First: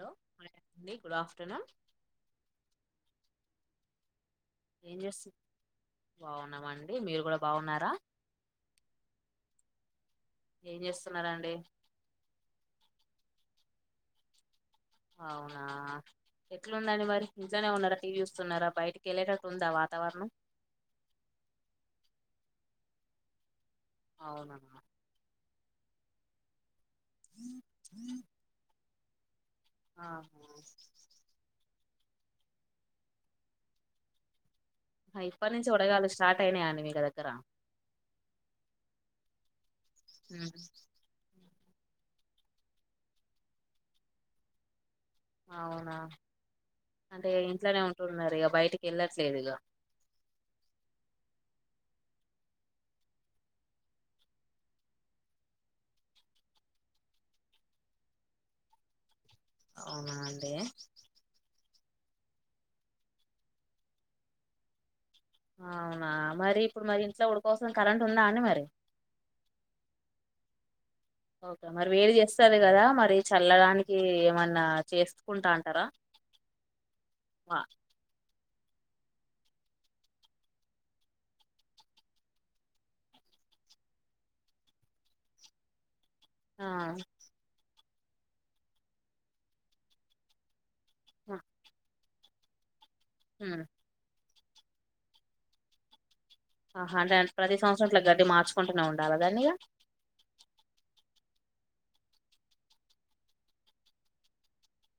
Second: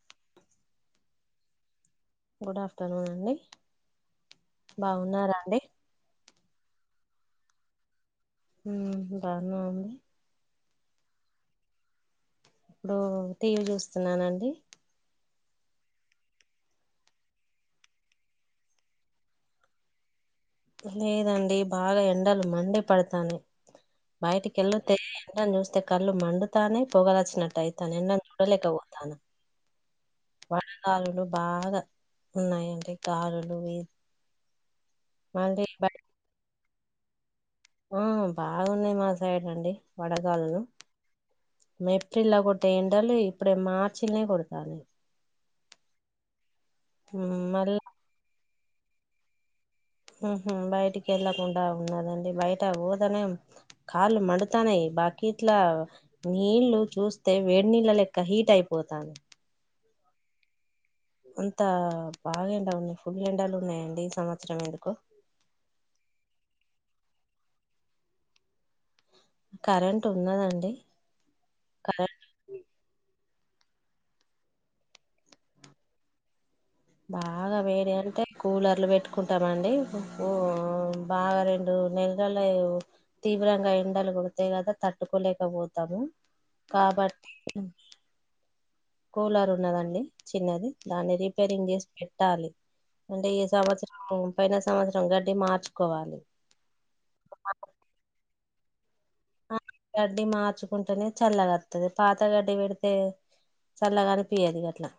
హలోండి good afternoon good afternoon అండి బాగున్నారా అండి బాగున్నావా అండి మీరు కూడా బాగున్నారా బాను అండి ఏం చేస్తున్నారాండి ఇప్పుడు టీవీ చూస్తున్నానండి అవునా ఎట్లుందండి మరి ఇంట్లోనే ఉన్నారా టీవీ చూస్తున్నారా బయటికి వెళ్ళేటట్టు ఉందా వాతావరణం లేదండి బాగా ఎండలు మండి పడతాను అవునా బయటికెల్ తే ఎండని చూస్ తె కళ్ళు మండుతానయి పోగల వచ్చినట్టు అయితే నన్నను చూడలేక [unintelligible] ను [unintelligible] వాన ఆహా కాలంలో బాగా ఉన్నాయండి కారులు ఇప్ప నుంచి వడగాలులు స్టార్ట్ అయినయండి మీకు దగ్గరా ఆ బాగున్నాయి మా సైడ్ అండి వడగాలు ఉమ్. లు ఏప్రిల్లా కొట్టే ఎండలు ఇప్పుడే మార్చిలొ నే కొడతాండయి అవునా అంటే ఉమ్, మళ్ళ ఇంట్లోనే ఉంటుున్నారు ఇక బయట టికి ఎళ్లట్లేదు ఇగ హ బయటికి వెళ్ళకుండా ఉన్నదండి బయట పోతనే కాళ్ళు మండుతానయి బకిట్లా నీళ్లు చూస్తే వేడి నీళ్ళ లెక్క హీట్ అయిపోతానయి అవునా అండి అంత బాగా ఎండ ఉంది ఫుల్ ఎండలు ఉన్నాయండి ఈ సంవత్సరం ఎందుకొ అవునా మరి ఇప్పుడు మరి ఇంట్లో ఉడుకొస్తున్ కరెంట్ ఉందా అండి మరి కరెంట్ ఉన్నదండి ఓకే మరి కరెంట్ వేడి చేస్టాంది కదా మరి చల్లదానికి ఏమన్నా చేసుకుంటా అంటారా బాగా ఆ, వేడి అంటె కూలర్లు పెట్టుకుంటామండి బాగా రెండు నెలలు తీవ్రంగా ఎండలు కొడతాయి కదా తట్టుకోలేకపోతాము ఆ కాబట్టి కూలారు ఉన్నదండి చిన్నది దానిది సరింగ [unintelligible] పెట్టాలి అంటే ఈ ఉమ్, సంవత్సరం పైన సంవత్సరం గడ్డి మార్చుకోవాలి ఆహా అంటే ప్రతి సంవత్సరమట్లా గడ్డి మార్చు కొంటున్నామండి గడ్డి మార్చుకుంటేనే చల్లగా పాత గడ్డి పెడితే చల్లగనిపీయదు గట్లా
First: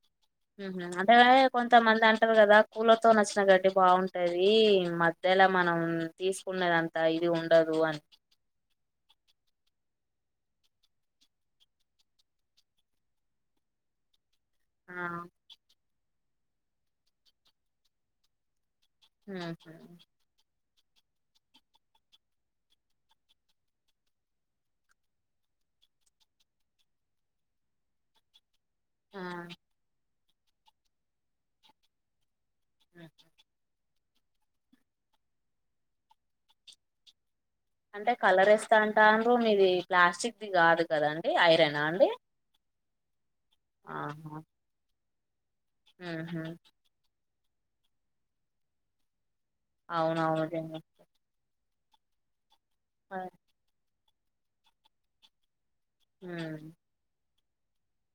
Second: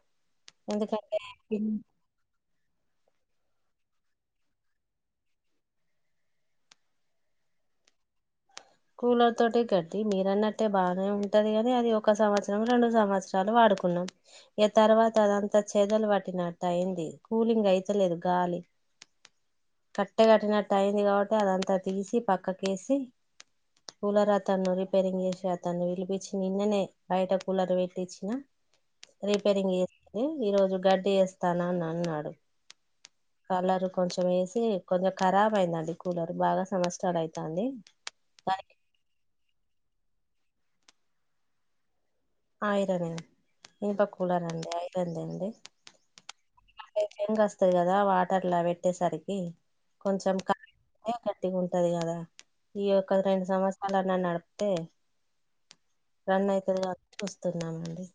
ఉహు అంటే ఎందుకంటే కొంతమంది అంటారు కదా కూలర్తో వచ్చిన గడ్డీ బాగుంటది మధ్యలా మనం తీసుకున్నదంత ఇది ఉండదు అని కూలర్ తోటి గడ్డీ మీరన్నట్టే బాగానే ఉంటది గాని అది ఒక సంవత్సరం రెండు సంవత్సరాలు వాడుకున్నాం ఇక ఆ తర్వాత అదంతా చెదలు పట్టిన అ అయింది కూలింగ్ అయితలేదు గాలి ఉమ్ కట్టగట్టినట్టు అయింది కాబట్టి అదంతా తీసి పక్కకేసి కూలర్ అతాను రిపేరింగ్ చేసి వతాను విలిపించి నిన్ననే బయట కూలర్ పెట్టించిన ఆ రీపేరింగ్ ఏ ఈ రోజు గడ్డి వేస్తానా అని అన్నాడు ఉహు. కలర్ కొంచెం వేసి కొంచెం ఖరాబ్ అయిందండి కూలర్ బాగా సమస్లు అయి అంటే కలర్ ఇస్తా అంటా అూ మీది ప్లాస్టిక్ ఇది కాదు కదండి ఐరనా అండి ఆయిరవన్ ఇ ప కూడా నండి ఆ తందండి ఆహా ఏంకి వస్తుది కదా వాటర్ లా పెట్టేసరికి కొంచెం అవునవును కరెంట్ గట్టిగా ఉంటది గదా ఈ ఒక్క రెండు సంవత్సరాల నన్నడుక్ తే రన్న్ ఐతది [inaudible] తున్నామండి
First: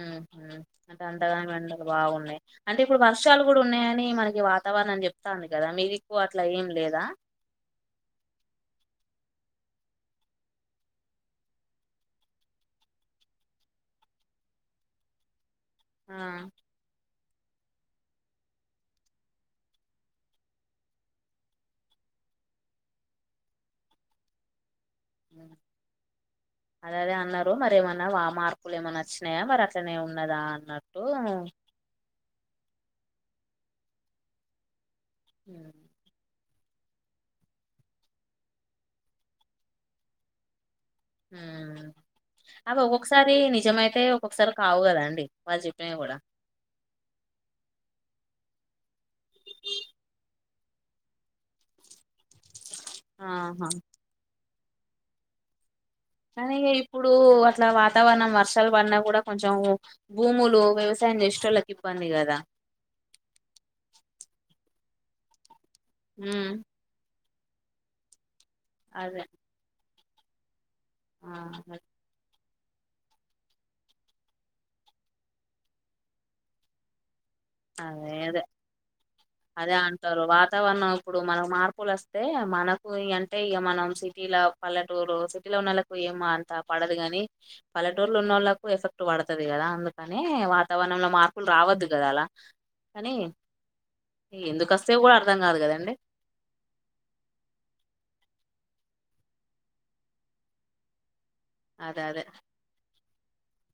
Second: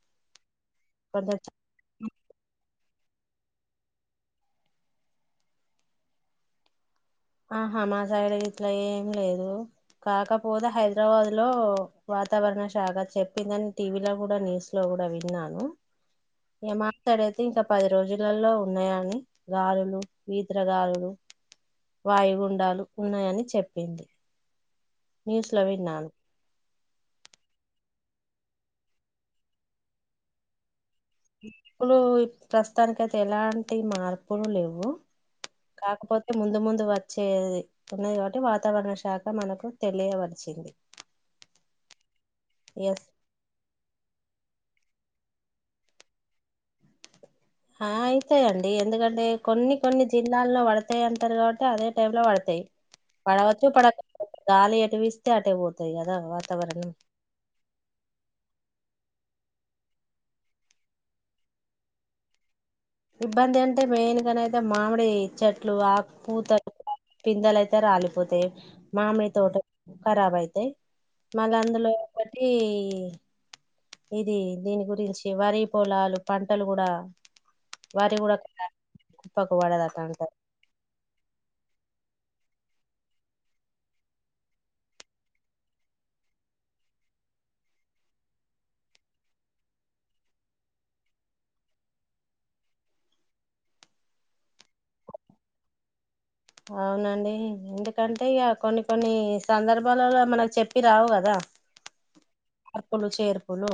ఊహూ అంటే అంతగానం ఎండలు బాగున్నాయి అంటే ఇప్పుడు వర్షాలు కూడా ఉన్నాయని మనకి వాతావరణం చెప్తాంది కదా మీదిక్కువ అట్లా ఏం లేదా ఆహా మా సైడ్ గిట్లా ఏం లేదు కాకపోతే హైదరాబాద్ లో వాతావరణ శాఖ చెప్పిందని టీ వీ లో కూడా న్యూస్ లో కూడా విన్నాను ఆ ఇక్కడయితే ఇంక పది రోజులలో ఉన్నాయని గారులు ఈదర గాలులు వాయుగుండాలు ఉన్నాయని చెప్పింది న్యూస్ లో విన్నాను అదదే అన్నారు మరి ఏమన్నా వా మార్కులు ఏమైన్నా వచ్చినాయా మరి అట్లనే ఉన్నదా అన్నారు పులు ఈ ప్రస్తుతానికి అయితే ఎలాంటి మార్పులు లేవు కాకపోతే ముందు ముందు వచ్చేది ఉన్నది కాబట్టి వాతావరణ శాఖ మనకు తెలియవలసింది అబ ఎస్ ఒక్కొసారి నిజమైతే ఒక్కొక్కసారి కావు కదా అండి వాళ చెప్పినవి కూడా ఆ అయితాయిండి ఎందుకంటే కొన్ని కొన్ని జిల్లాల్లో పడతాయి అంటారు కాబట్టి అదే టై లో పడతాయి పడవచ్చూ ఆహా పడ గాలి ఎట వస్తే అటే పో అనీ ఇప్పుడు అట్లా వాతావరణం వర్షాలు పడిన కూడా కొంచం భూములు వ్యవసాయం చేష్టోళ్ళకి ఇబ్బంది కదా ఇబ్బంది అంటే మెయిన్గానైతే మామిడి ఇచ్చట్ ఇలు ఆ ఉమ్ పూతర పిందలయితే రాలిపోతాయి అదే మామియ తోట రాబ్ అయితే ఆ మాగా అందులో ఏ ఇది దీని గురించి వరి పొలాలు పంటలు కూడా వరి అదే కూడా అదే కుప్పకు అదే పడదట అంటారు వాతావరణం ఇప్పుడు మనం మార్పు మపుల్ వస్తే మనకు అంటే ఇక మనం సిటీలో పల్లెటూరు సిటీలో ఉన్న వాళ్ళలకు ఏమ అంత పడదు కాని పల్లెటూర్లో ఉన్న వాళ్ళకు ఎఫెక్ట్ పడతుది కదా అందుకని వాతావరణంలో మార్పులు రావద్దు కదా అలా కానీ ఎందుకు వస్తేవి కూడా అర్థం కాదు కదండి అవునండి ఎందుకంటే ఇక కొన్ని కొన్ని సందర్భాలలో మనకు చెప్పి రావు కదా అద అదే అర్పోలు చేర్పోలు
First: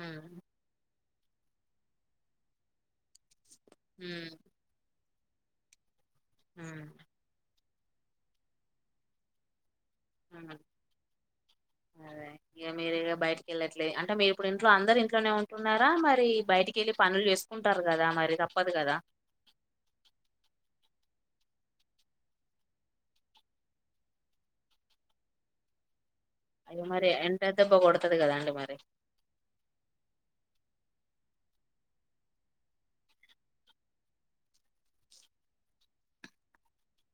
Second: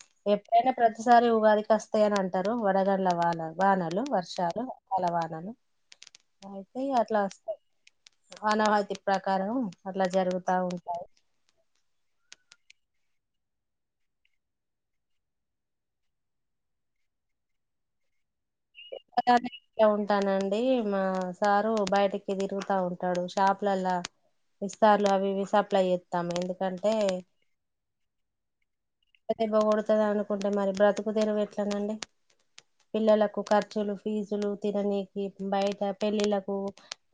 ఉమ్, ఎప్పుడైనా ప్రతి ఒకసారి ఉగాదికి వస్తాయ అని అంటారు వడగండ్ల వాళ్రాల వానలు ఉమ్, వర్షాలు లవాలను ఉమ్, అయితేయి అట్లా వస్తాయి అనాహతి ప్రకారం అట్లా ఉమ్, జరుగుతా ఉంటాయి అదే ఇక మీరు బయటికి వెళ్ళట్లే అంటే మీరు ఇప్పుడు ఇంట్లో అందరు ఇంట్నే ఉంటున్నారా మరి బయటికిళ్ళి పనులు చేసుకుంటారు కదా మరి తప్ప ఉంటానండి మా స బయటికి తిరుగుతా ఉంటాడు షాపులలా విస్తార్లు అవి సప్లై ఏం అయ్యో ఎందుకంటే మరి ఎండ దెబ్బ కొడుతది కదండి మరి ఇవ్వకడుతుంది అనుకుంటే మరి బ్రతుకు కుదరు ఎట్లానండి పిల్లలకు ఖర్చులు ఫీజులు తినడానికి బయట పెళ్ళిలకు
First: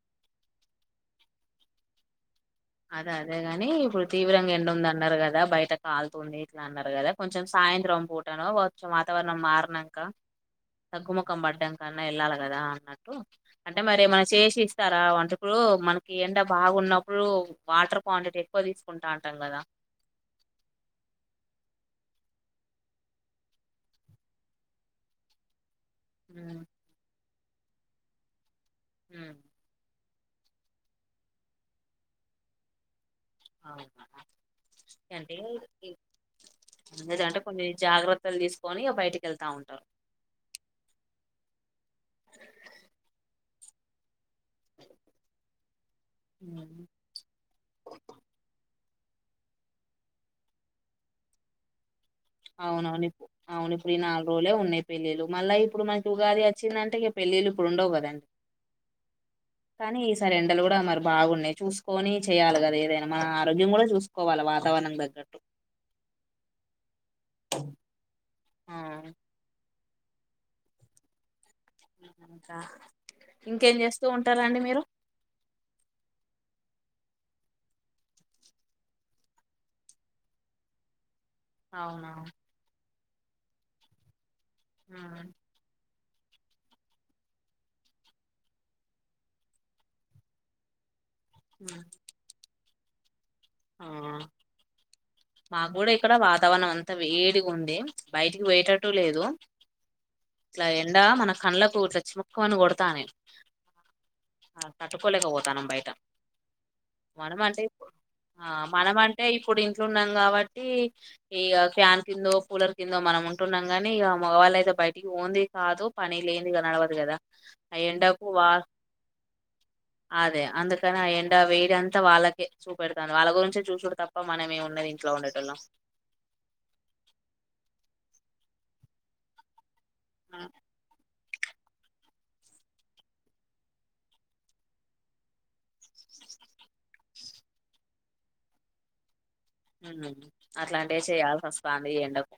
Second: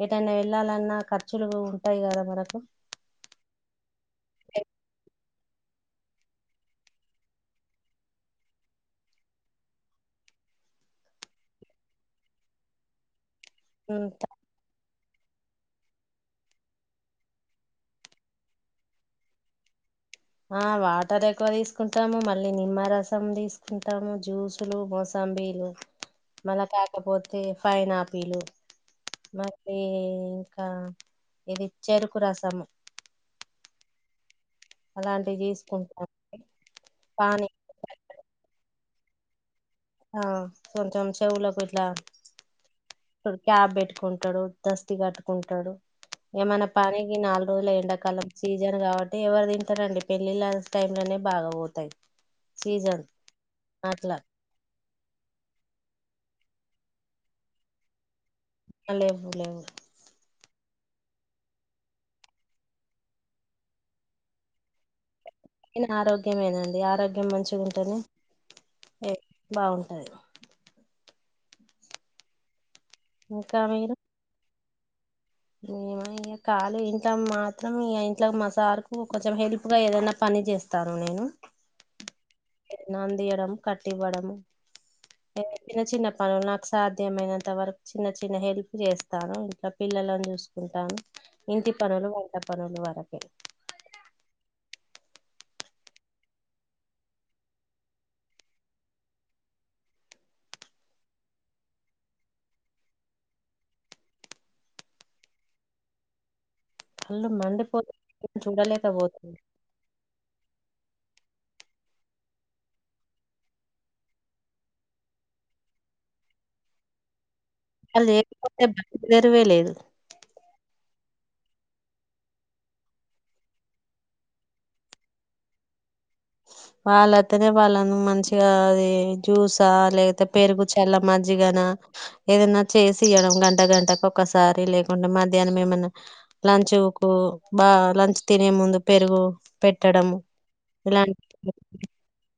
ఏదైనా వెళ్ళాలన్నా ఖర్చులు ఉంటాయి కదా మనకు అదే అదేగాని ఇప్పుడు తీవ్రంగా ఎండు ఉంది అన్నారు కదా బయట కాల్తుంది ఇట్లా అన్నారు కదా కొంచెం సాయంత్రం పూటను కొం వాతావరణం మారినక తగ్గుముఖం పడ్డాకన్నా వెళ్ళాలి కదా అన్నట్టు అంటే మరి ఏమై చేసి ఇస్తారు లా వంటకుడు మనకి ఎండ బాగున్నప్పుడు వాటర్ క్వాంటిటీ ఎక్కువ తీసుకుంటా ఉంటాం కదా ఆ వాటర్ ఎక్కువ తీసుకుంటాము మళ్ళీ నిమ్మరసం తీసుకుంటాము జ్యూసులు మోసాంబీలు మన ఉమ్, తకాపో ఫైన్ పిలు ఉమ్, మత్తే ఇంకా ఇది చేరుకు రాసాము అవును అంటేదంటే తీసుకుంటాం పానీ కొన్ని జాగ్రత్తలు తీసు పోని బయటకి వెళ్తా ఉంట ఆ కొంచెం చెవులకు క్యాబ్ ఇట్టుకుంటు డు దష్టి కట్టుకుంటాడు ఏమైన్నా ఉమ్, పనికి నాలుగు రోజుల ఎండాకాలం సీజన్ కాబట్టి ఎవరు తింటారండి పెళ్ళిళ్ళ టైమ్ లోనే బాగా పోతాయి సీజన్ అవునవుని అవును ఇప్పుడు ఈ అట్లా నాలుగు రోజులే ఉన్నాయి పెళ్ళళ్ళలు మళ్ళ ఇప్పుడు మకి ఉగాది వచ్చిందంట ఇక పెళ్ళళ్ళ ఇడుండవు కదండి లేవు లేవు సారి ఎండలు కూడా మరి బాగున్నాయి చూసుకొని చేయాలి కదా ఏదైనా మన ఆరోగ్యం కూడా చూసుకోవాలి వాతావరణం తగ్గట్టు [inaudible] నా ఆరోగ్యమేనండి ఆరోగ్ ఏ మంచిగుంటది ఆ ఏ బావున్ తా ఇంకేం చేస్తూ ఉంటారండి మీరు ఈమ ఇగ కాలు ఇంట్లో మాత్రం ఇయ ఇంట్లో మా సార్ కు కొంచెం హెల్ప్ గా ఏదైనా పని చేస్తాను నేను అవునా నాందీయడం కట్టివ్వడము ఉమ్. ఏ చిన్న చిన్న పరు నాకు సాధ్యమైనంత వరకు చిన్న చిన్న హెల్ప్ చేస్తాను ఇంట్లా పిల్లలను చూసుకుంటాను ఇంటి పనులు వంట పనులు వ ఓకే ఆ మాకు కూడా ఇక్కడ వాతావరణం అంతా వేడిగుంది బయటికి పియేటట్టు లేదు ఇట్లా ఎండా మన కండ్లకు ఇట్లా చిముక్కుమని కొడతానయి ఆ తట్టుకోలేకపోతానాం బయట కళ్లు మనం అంటే మండిపో ఇప్పుడు [inaudible] ఆ మనం అంటే ఇప్పుడు ఇంట్లున్నాం కాబట్టి ఈ ఇగ ఫ్యాన్ కిందో కూలర్ కిందో మనం ఉంటున్నాం కాని ఇగ మగవాళ్ళ అయితే బయటికి ఓంది కాదు పని లేంది ఇగ నడవదు కదా ఆ వాళ్ళు ఎంండకు వా లేకపోతే బయలుదేరువే లేదు అదే అందుకని ఆ ఎ వేరంత వాళ్ళకే చూ పెడతాను వాళ్ళ గురించే చూసుడు తప్ప మనం ఏమిన్నది ఇంట్లో ఉండేటంలో వాళ్ళ అతనే వాళ్ళను మంచిగా అది జ్యూసా లేకతే పెరుగు చల్ల మ్రీగన ఏదన్నా చేసియడం గంట గంటకు ఒక్కసారి లేకుంటే మధ్యాహ్నం ఏమన్నా లంచ్ కు బా లంచ్ తినే ముందు పెరుగు పెట్టడము మ్మ్ అట్లాంటి ఏసె ఇలాంటి యాల్ సస్తాంది ఈ ఏండకు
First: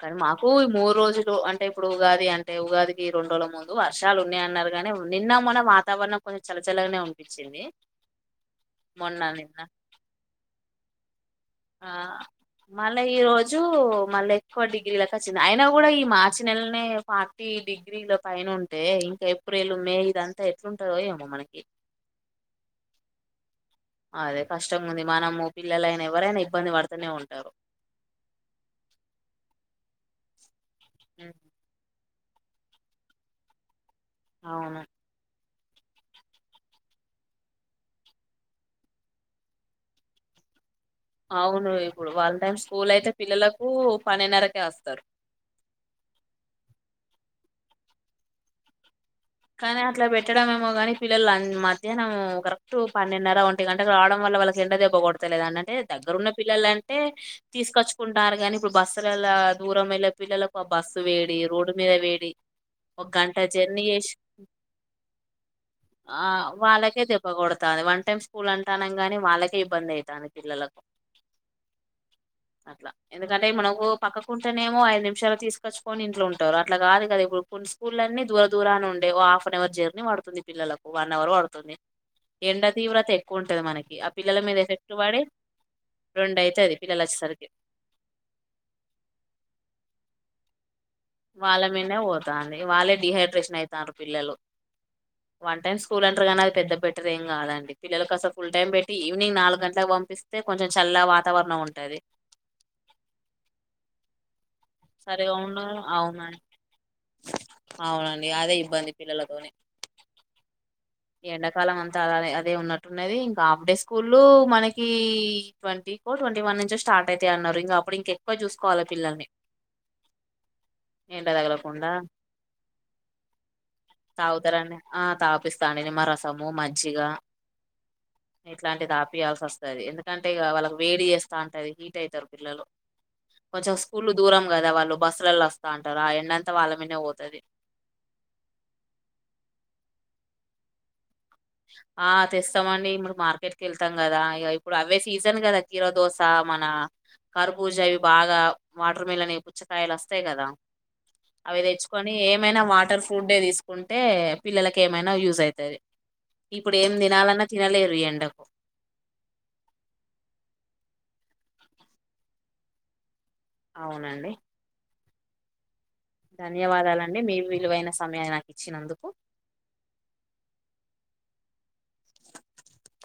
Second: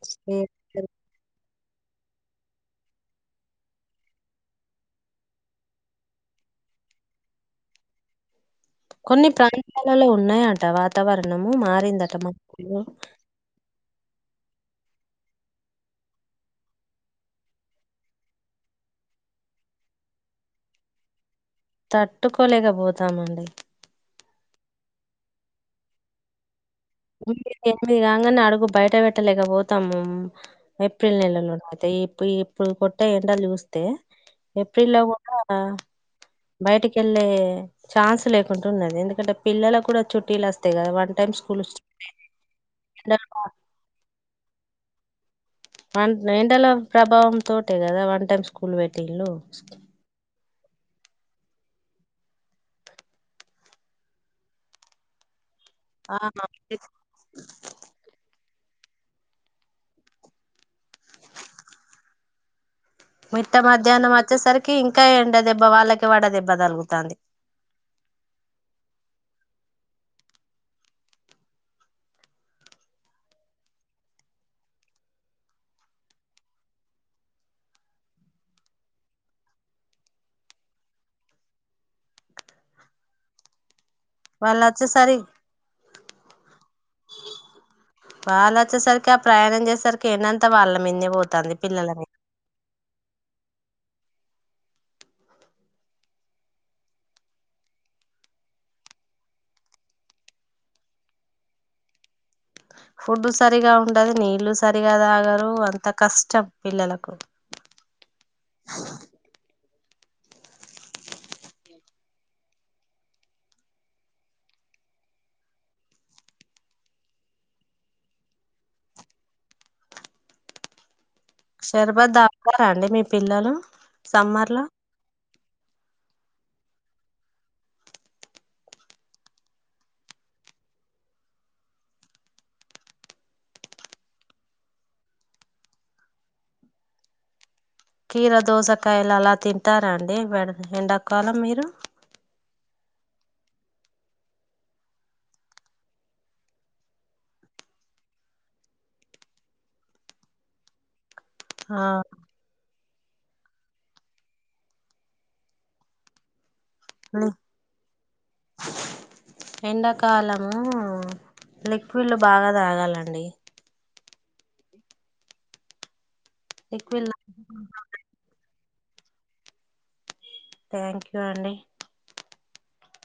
కానీ మాకు మూ రోజులు అం టే ఇప్పుడు ఉగాది అంటే ఉగాదికి రెండు రోళ్ ముందు వర్షాలు ఉన్నయ్ అన్నరు గానీ నిన్న మొన్న వాతావరణం కొంచెం చల్లచల్లగానే ఉనిపిచింది. కొన్ని ప్రాంతాలలో ఉన్నాయ ట వాతవర ఆ మళ్ళా ఈ రోజు మళ్ళీ ఎక్కువ డిగ్రీలకు వచ్చింది, అయినా కూడా ఈ మార్చి నెలనే ఫార్టీ డిగ్రీల పైన ఉంటే ఇంకా ఏప్రిల్ మే ఇదంతా ఎట్లుంటందో ఏమో మనకి తట్టుకోలేకపోతామండి అదే కష్టంగుంది మనము పిల్లలైనా ఎవ్వరైనా ఇబ్బంది పడు మళ్లీ ఎనిమిది కాంగానే అడుగు బయట పెట్టలేక పోతాంము ఏఫ్రిల్ నెల్లలోన ఐతే ఇప్ ఇప్పుడు కొట్టే ఏండల్ జూస్ తే అవును ఏప్రిల్లో గూడా ఆ బయటికి వెళ్ళే ఛాన్స్ లేకుంటూ ఉన్నది ఎందుకంటే పిల్లలకు కూడా చుట్టీలస్ తేగా వన్ టైమ్ స్కూల్ అవును ఇప్పుడు వాళ్ టైం స్కూల్ అయితే ఎండల పిల్లలకు పనిన్నరకె ఎస్తరు వన్ ఎంటలో ప్రభావం తోటే కదా వన్ టైమ్ స్కూల్ వె కానీ అట్లా పెట్టడం మె మో కానీ పిల్లలు అన్ మధ్యాహ్నం కరెక్ట్ పన్నెండున్నర ఒంటి గంటకి రావడం వల్ల వాళ్ళకి ఎండ దెబ్బ కొడతలేదన్న న్ ఎ ఆ ఏదగ్గరున్న పిల్లలు అంటే తీసుకొచ్చుకుంటారు కాని ఇప్పుడు బస్సులల్లా దూరం వెళ్ళే పిల్లలకు ఆ బస్సు వేడి రోడ్డు మీద వేడి ఒక గంట మిట్ట జర్నీయేష్ మధ్యాహ్నం వచ్చేసరికి ఇంకా ఎండ దెబ్బ వాళ్ళకి ఆ వడ దెబ్బ వాళ్ళకే తలుగుతాంది దెబ్బకొడతాది వన్ టైమ్ స్కూల్ అంటనం గాని వాళ్ళకే ఇబ్బంది అవుతాను పిల్లలకు అట్ల ఎందుకంటే మనకు పక్కకుంటేనేమో ఐదు నిమిషాలు తీసుకొచ్చుకొని ఇంట్లో ఉంటారు అట్లా కాదు కదా ఇప్పుడు కొన్ని స్కూల్ అన్ని దూర దూరాన్నే ఉన్ హాఫ్ అన్ అవర్ జర్నీ పడుతుంది పిల్లలకు వన్ అవర్ పడుతుంది ఎండ తీవ్రత ఎక్కువ ఉంటది మన వాళ్ళొచ్చేసరి రెండు అయితది పిల్లలు వచ్చేసరికి వాళ్ళ వచ్చేసరికి ఆ ప్రయాణం చేసరికి ఎనన్ త్త వాల్లెం మీందికి వోతాంది వాళ్ళ పిల్లల మీదనే మీదికి పోతాంది వాళ్ళే డిహైడ్రేషన్ అవుతున్నారు పిల్లలు వన్ టైమ్ స్కూల్ అంటారు కానీ అది పెద్ద బెటర్ ఏం కాదండి పిల్లలలకు అసలు ఫుల్ టైం పెట్టి ఈవినింగ్ నాలుగు గంటలకు పంపిస్తే కొంచెం చల్ల వాతావరణం ఉంటుంది ఫుడ్ సరిగా ఉండది నీళ్ళు సరిగా ఉండ అవునం పిల్లలకు అవునండి అదే ఇబ్బంది పిల్లలతోనే ఎండాకాలం అంతా అలా అదే ఉన్నట్టున్నది ఇంకా హాఫ్ డే స్కూల్లు మనకి ట్వంటీ కో ట్వంటీ వన్ నుంచో స్టార్ట్ అయితాయి అన్నారు ఇంకా అప్పుడు ఇంకెక్కువ చూసుకోవాలి పిల్లల్ని ఎండ తగలకుండా అక్షరాబాద్ దాతారా అండి మీ పిల్లలు సమ్మర్ లో స్తా నిమ్మ రసము మజ్జిగ ఇట్లాంటిది ఆపియాల్సి వస్తుంది ఎందుకంటే ఇక వాళ్ళకి వేడి చేస్తా ఉంటది హీట్ అవుతారు పిల్లలు కొంచెం స్కూల్లు దూరం కదా వాళ్ళు బస్సులలో వస్తా ఉంటారు ఆ ఎండంతా వాళ్ళ మీద పోతుంది కీర దోసకాయలు అలా తింటారంాండి ఎండ ఒక కాలం మీరు ఇస్తామండి ఇప్పుడు మార్కెట్ క వెళ్తాం కదా ఇ ఇప్పుడు అవే సీజన్ కదా కీరో దోశ మన కర్బూజ అవి బాగా వాటర్ మిలన్వి పుచ్చకాయలు వస్తాయి కదా అవి ఆ తెచ్చుకొని ఏమైనా వాటర్ ఫుడ్ తీసుకుంటే పిల్లలకి ఏమైనా యూజ్ అవుతంది ఇప్పుడు ఏం లి తినాలన్నా తినలేరు ఈ ఎండకు ఎండాకాలము లిక్విడ్లు బాగా తాగాలండి అవునండి లిక్విడ్ ధన్యవాదాలండి మీ విలువైన సమయా నాకు వచ్చినందుకు థ్యాంక్ యూ అండి